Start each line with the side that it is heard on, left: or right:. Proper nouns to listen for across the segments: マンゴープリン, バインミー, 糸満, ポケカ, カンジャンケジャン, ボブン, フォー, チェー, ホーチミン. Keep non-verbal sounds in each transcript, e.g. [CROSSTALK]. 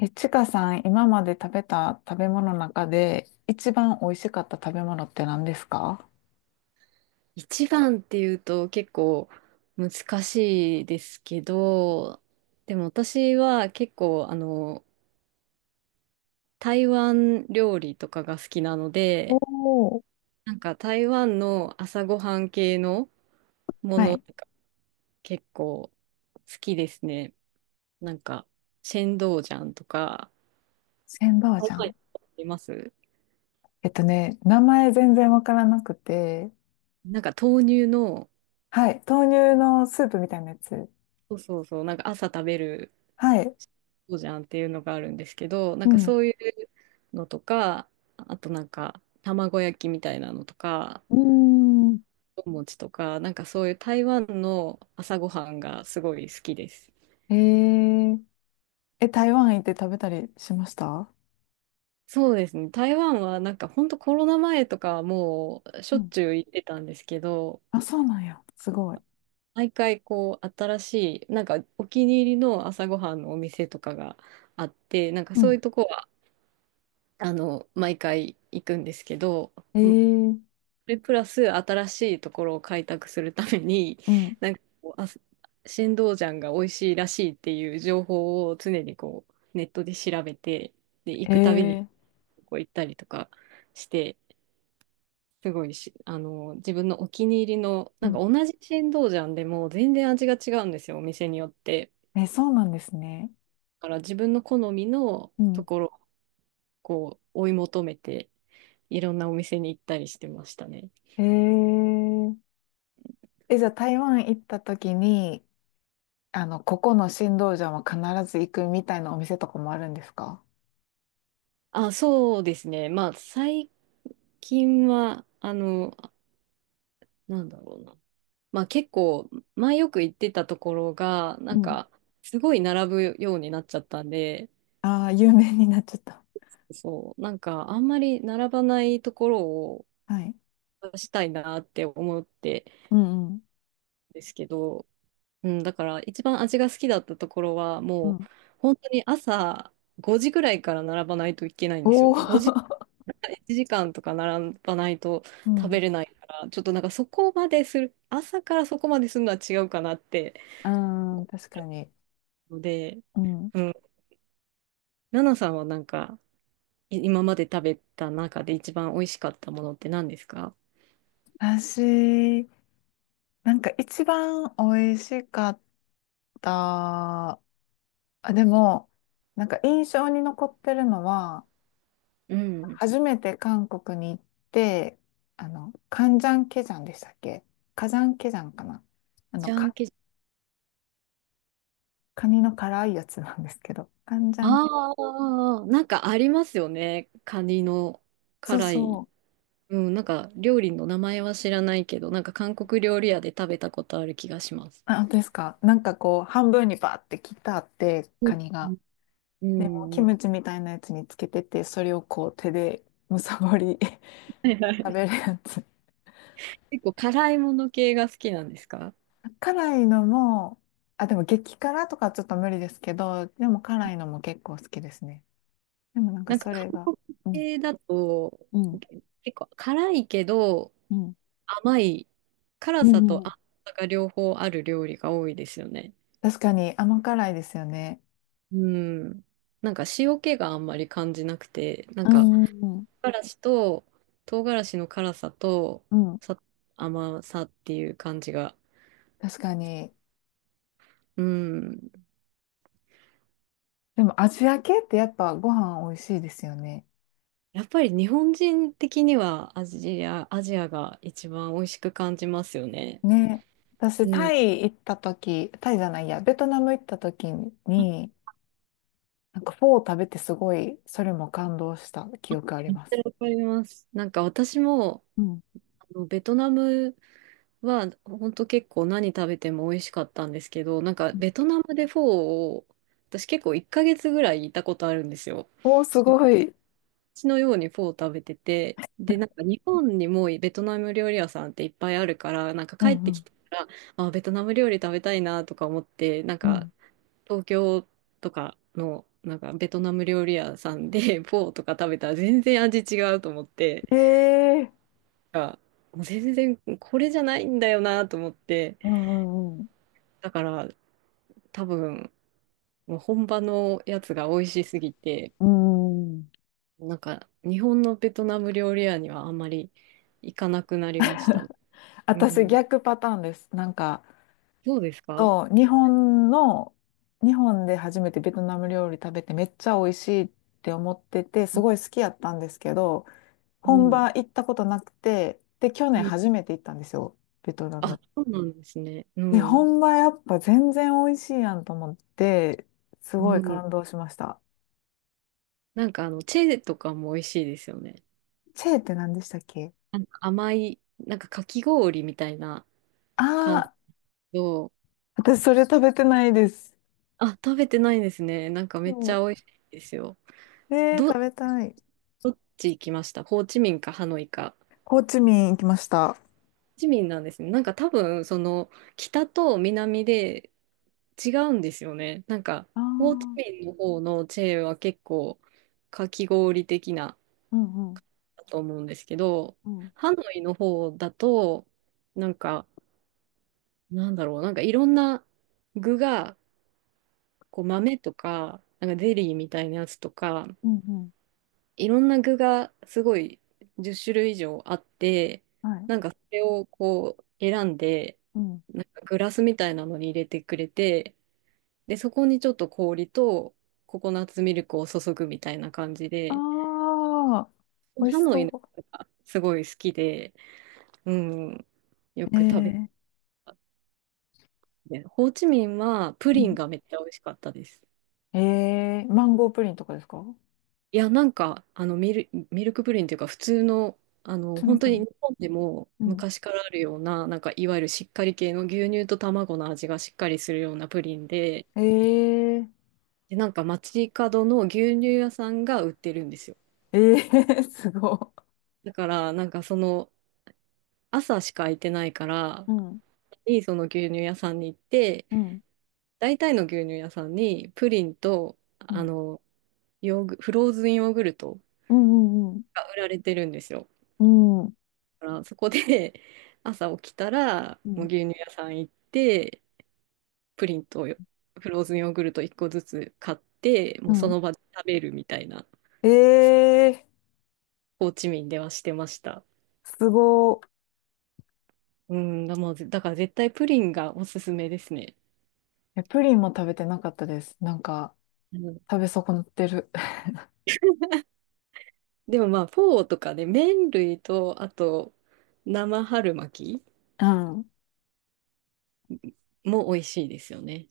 left: ちかさん、今まで食べた食べ物の中で一番美味しかった食べ物って何ですか？
right: 一番っていうと結構難しいですけど、でも私は結構あの台湾料理とかが好きなの
left: お
right: で、
left: ー。
right: なんか台湾の朝ごはん系のも
left: は
right: の
left: い。
right: とか結構好きですね。なんかシェンドウジャンとか、
left: 千葉
right: 台
left: じゃ
right: 湾
left: ん。
right: います。
left: 名前全然わからなくて、
right: なんか豆乳の、
left: はい。豆乳のスープみたいなやつ。
right: そうそうそう、なんか朝食べる
left: はい。
right: そうじゃんっていうのがあるんですけど、なん
left: う
right: か
left: ん。
right: そういうのとか、あとなんか卵焼きみたいなのとか、
left: うーん。
right: お餅とか、なんかそういう台湾の朝ごはんがすごい好きです。
left: えー、え、台湾行って食べたりしました？
right: そうですね。台湾はなんか本当コロナ前とかはもうし
left: う
right: ょっ
left: ん。
right: ちゅう行ってたんですけど、
left: あ、そうなんや。すごい。
right: 毎回こう新しい、なんかお気に入りの朝ごはんのお店とかがあって、なんか
left: う
right: そう
left: ん。
right: いうとこは、毎回行くんですけど、
left: ええ。
right: プラス新しいところを開拓するために、
left: うん。
right: [LAUGHS] なんかこう、あ、新道ジャンが美味しいらしいっていう情報を常にこう、ネットで調べて、で、行
left: え
right: くたびに
left: え。
right: こう行ったりとかして、すごいし、自分のお気に入りの、
left: う
right: なんか
left: ん。
right: 同じ新道ジャンでも全然味が違うんですよ、お店によって。
left: え、そうなんですね。
right: だから自分の好みの
left: う
right: と
left: ん。
right: ころをこう、追い求めて、いろんなお店に行ったりしてましたね。
left: ええ。え、じゃあ台湾行った時に、あの、ここの新道場は必ず行くみたいなお店とかもあるんですか？
right: あ、そうですね。まあ、最近は、なんだろうな。まあ結構、前よく行ってたところが、な
left: う
right: ん
left: ん。
right: か、すごい並ぶようになっちゃったんで、
left: ああ、有名になっちゃった。
right: そう、なんか、あんまり並ばないところを
left: はい。
right: 出したいなって思って
left: うんうん。
right: ですけど、うん、だから一番味が好きだったところは、
left: う
right: もう、
left: ん。
right: 本当に朝5時ぐらいから並ばないといけないんです
left: お
right: よ。
left: お。[LAUGHS]
right: 5時、1時間とか並ばないと
left: う
right: 食
left: ん。
right: べれないから、ちょっとなんかそこまでする、朝からそこまでするのは違うかなって。
left: [LAUGHS] うん、確かに。
right: ので、
left: うん。
right: うん。ナナさんはなんか、今まで食べた中で一番美味しかったものって何ですか？
left: 私、一番美味しかった、あ、でも、なんか印象に残ってるのは、
right: うん。
left: 初めて韓国に行って、あの、カンジャンケジャンでしたっけ？カジャンケジャンかな。あの、
right: ジャン
left: カ、
right: ケジ。
left: カニの辛いやつなんですけど、カンジャンケ、
right: ああー、なんかありますよね。カニの
left: そう
right: 辛
left: そ
right: い。
left: う。
right: うん、なんか料理の名前は知らないけど、なんか韓国料理屋で食べたことある気がします。
left: あ、本当ですか？なんかこう、半分にバーって切ってあって、
right: う
left: カニが。でも、
right: ん。
left: キ
right: うん。は
left: ムチみたいなやつにつけてて、それをこう、手でむさぼり
right: いは
left: [LAUGHS] 食
right: い。
left: べるやつ。
right: 結構辛いもの系が好きなんですか？
left: 辛いのも、あ、でも激辛とかちょっと無理ですけど、でも辛いのも結構好きですね。でもなんか
right: なんか
left: それが、
right: 韓国
left: うん、
right: 系だと
left: うん、
right: 結構辛いけど
left: うん、
right: 甘い
left: う
right: 辛さ
left: ん、う
right: と
left: ん。
right: 甘さが両方ある料理が多いですよね。
left: 確かに甘辛いですよね。
right: うん。なんか塩気があんまり感じなくて、なん
left: う
right: か
left: ん、うん。
right: 唐辛子と唐辛子の辛さと
left: うん、うん。
right: さ甘さっていう感じが。
left: 確かに。
right: うん。
left: でもアジア系ってやっぱご飯美味しいですよね。
right: やっぱり日本人的にはアジアが一番美味しく感じますよね。
left: ね。私、
right: う
left: タ
right: ん。
left: イ行った時、タイじゃないや、ベトナム行った時に、なんかフォー食べてすごい、それも感動した記憶あり
right: めっち
left: ま
right: ゃ
left: す。
right: わかります。なんか私も、
left: うん。
right: ベトナムは、本当結構何食べても美味しかったんですけど、なんかベトナムでフォーを、私結構1ヶ月ぐらいいたことあるんですよ。
left: おー、すごい。
right: 血のようにフォーを食べてて、で、なんか日本にもベトナム料理屋さんっていっぱいあるから、なんか
left: う
right: 帰っ
left: んう
right: てき
left: ん
right: たら、あ、ベトナム料理食べたいなとか思って、なん
left: う
right: か
left: ん。
right: 東京とかの、なんかベトナム料理屋さんで [LAUGHS] フォーとか食べたら全然味違うと思って、
left: ええ。
right: が、もう全然これじゃないんだよなと思って、
left: うんうん
right: だから多分、もう本場のやつが美味しすぎて、
left: うん。うん。
right: なんか日本のベトナム料理屋にはあんまり行かなくなりましたね。う
left: 私
right: ん。
left: 逆パターンです。なんか、
right: どうですか？
left: そう、日本の、日本で初めてベトナム料理食べてめっちゃ美味しいって思ってて、すごい好きやったんですけど、
right: う
left: 本
right: ん。
left: 場行ったことなくて、で、去年
right: うん。
left: 初めて行ったんですよ、ベトナ
right: あ、
left: ム。
right: そうなんですね。う
left: で、
right: ん。
left: 本場やっぱ全然美味しいやんと思って、すご
right: う
left: い
right: ん。
left: 感動しました。
right: なんかチェーとかも美味しいですよね。
left: チェーって何でしたっけ？
right: なんか甘い、なんかかき氷みたいな感じ
left: ああ
right: の。
left: ー、私それ食べてないです。
right: あ、食べてないんですね。なんかめっち
left: そ
right: ゃ美味しいですよ。
left: う。えー、食
right: ど、
left: べたい。
right: どっち行きました？ホーチミンかハノイか？ホ
left: ホーチミン行きました。あ
right: ーチミンなんですね。なんか多分、その、北と南で違うんですよね。なんか、
left: あ、
right: ホーチ
left: う
right: ミンの方のチェーは結構、かき氷的な、
left: んうん、
right: だと思うんですけど、
left: うん、
right: ハノイの方だと、なんか、なんだろう、なんかいろんな具が、こう豆とか、なんかゼリーみたいなやつとか、
left: うん、うん、
right: いろんな具がすごい10種類以上あって、
left: はい、
right: なんかそれをこう選んで、
left: うん。
right: なんかグラスみたいなのに入れてくれて、で、そこにちょっと氷とココナッツミルクを注ぐみたいな感じで、
left: ああ、美味
right: ハ
left: し
right: ノイの
left: そ
right: 人がすごい好きで、うん、よ
left: う。え
right: く食べ
left: ー、
right: て、ホーチミンはプ
left: う
right: リン
left: ん。
right: がめっちゃ美味しかったです。
left: ええ、マンゴープリンとかですか？
right: いや、なんか、ミルクプリンっていうか、普通の、
left: 普通の
right: 本当
left: プリ
right: に
left: ン。
right: 日本でも
left: うん。
right: 昔からあるような、なんか、いわゆるしっかり系の牛乳と卵の味がしっかりするようなプリンで、
left: えー、
right: で、なんか、街角の牛乳屋さんが売ってるんですよ。
left: [LAUGHS] えー、[LAUGHS] すご
right: だから、なんか、その、朝しか空いてないから、
left: い。うん、
right: いいその牛乳屋さんに行って、
left: うん、
right: 大体の牛乳屋さんに、プリンと、
left: うん、
right: ヨーグ、フローズンヨーグルト
left: うん、うん、
right: が売られてるんですよ。
left: うん、うん、
right: からそこで [LAUGHS] 朝起きたら、
left: う
right: もう
left: ん。
right: 牛乳屋さん行って、プリンとフローズンヨーグルト1個ずつ買って、も
left: う
right: うそ
left: ん。
right: の場で食べるみたいな、
left: えー。ええ。
right: ホーチミンではしてました。
left: すご
right: うん、だ、もうぜだから絶対プリンがおすすめですね。
left: い。え、プリンも食べてなかったです。なんか、
right: うん、
left: 食べ損なってる。
right: でもまあ、フォーとかね、麺類と、あと、生春巻き
left: [LAUGHS] うん。
right: も美味しいですよね。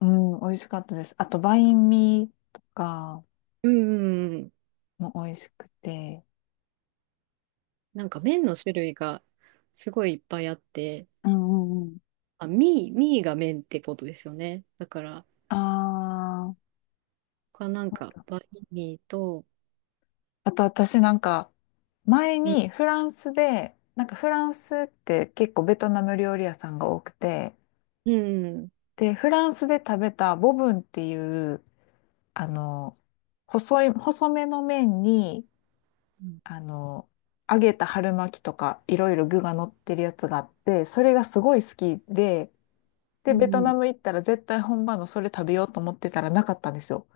left: うん、美味しかったです。あと、バインミーとか
right: うんうんうん、
left: も美味しくて。
right: なんか麺の種類がすごいいっぱいあって、
left: うんうんうん。
right: あ、ミーが麺ってことですよね。だから、
left: ああ、
right: 他なんか、バインミーと、
left: あと、私なんか、前
right: うん、
left: にフランスで、なんかフランスって結構ベトナム料理屋さんが多くて、
right: うん。
left: で、フランスで食べたボブンっていう、あの、細い、細めの麺に、
right: うん、
left: あの、揚げた春巻きとかいろいろ具が乗ってるやつがあって、それがすごい好きで、
right: う
left: で、ベト
right: ん。
left: ナム行ったら絶対本場のそれ食べようと思ってたらなかったんですよ。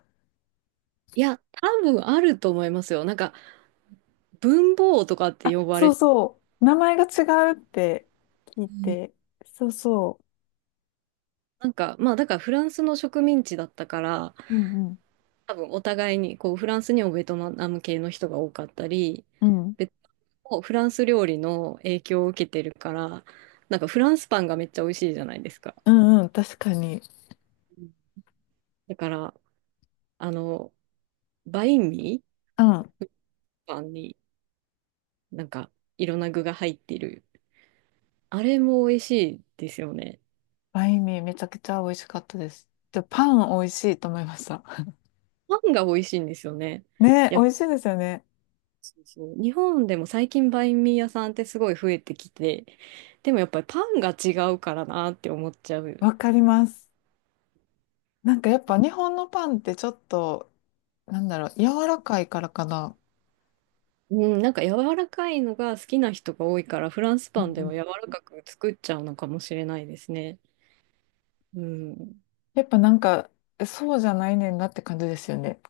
right: いや、多分あると思いますよ。なんか、文房とかって呼ば
left: そ
right: れ
left: う
right: て、
left: そう。名前が違うって聞い
right: うん。
left: て。そうそ
right: なんか、まあ、だからフランスの植民地だったから、
left: う。うんうん。
right: 多分お互いに、こう、フランスにもベトナム系の人が多かったり、
left: うん。
right: ベトナムもフランス料理の影響を受けてるから、なんかフランスパンがめっちゃ美味しいじゃないですか。
left: うんうん、確かに。
right: だから、あの、バインミ
left: うん。
right: ーパンになんかいろんな具が入っているあれも美味しいですよね。
left: バインミーめちゃくちゃ美味しかったです。で、パン美味しいと思いました。
right: パンが美味しいんですよね。
left: [LAUGHS] ね、
right: や
left: 美
right: っぱ
left: 味しいですよね。
right: そうそう。日本でも最近バインミー屋さんってすごい増えてきて、でもやっぱりパンが違うからなって思っちゃう。
left: わかります。なんかやっぱ日本のパンってちょっと、なんだろう、柔らかいからかな。
right: うん、なんか柔らかいのが好きな人が多いから、フランス
left: う
right: パ
left: ん
right: ンで
left: うん。
right: は柔らかく作っちゃうのかもしれないですね。うん。
left: やっぱなんか、そうじゃないねんなって感じですよね。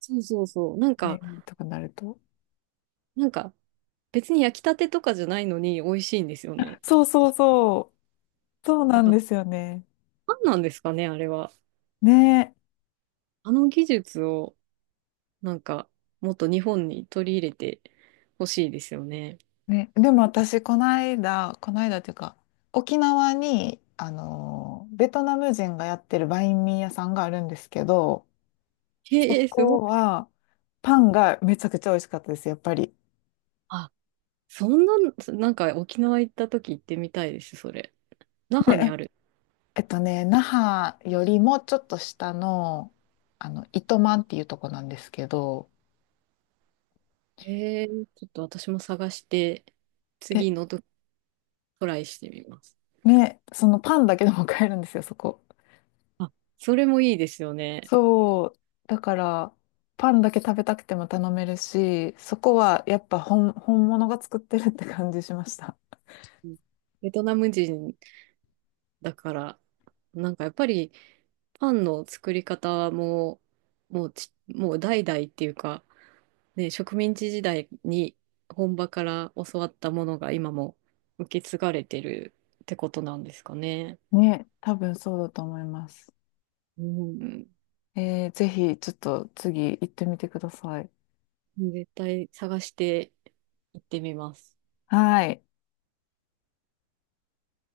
right: そうそうそう。なん
left: バイ
right: か、
left: ンミーとかなると。
right: なんか別に焼きたてとかじゃないのに美味しいんですよね。
left: そうそうそう。そう
right: そう、だ
left: なん
right: から
left: ですよね。
right: パンなんですかね、あれは。
left: ね
right: あの技術を。なんか、もっと日本に取り入れてほしいですよね。
left: え。ね。でも私、この間、この間っていうか、沖縄に、あの、ベトナム人がやってるバインミー屋さんがあるんですけど、そ
right: へえ、すご
left: こ
right: い。
left: は、パンがめちゃくちゃ美味しかったです、やっぱり。
right: あ、そんな、なんか沖縄行った時行ってみたいです、それ。那覇に
left: ね。
right: ある。
left: 那覇よりもちょっと下の、あの、糸満っていうとこなんですけど、
right: へえ、ちょっと私も探して、
left: え、
right: 次のトライしてみます。
left: ね、そのパンだけでも買えるんですよ、そこ。
right: あ、それもいいですよね。
left: そう。だから、パンだけ食べたくても頼めるし、そこはやっぱ本、本物が作ってるって感じしました。
right: うん。ベトナム人だから、なんかやっぱりパンの作り方も、もうち、もう代々っていうか、ね、植民地時代に本場から教わったものが今も受け継がれてるってことなんですかね。
left: ね、多分そうだと思います。
right: うん。
left: えー、ぜひ、ちょっと次行ってみてください。
right: 絶対探して行ってみます。
left: はい。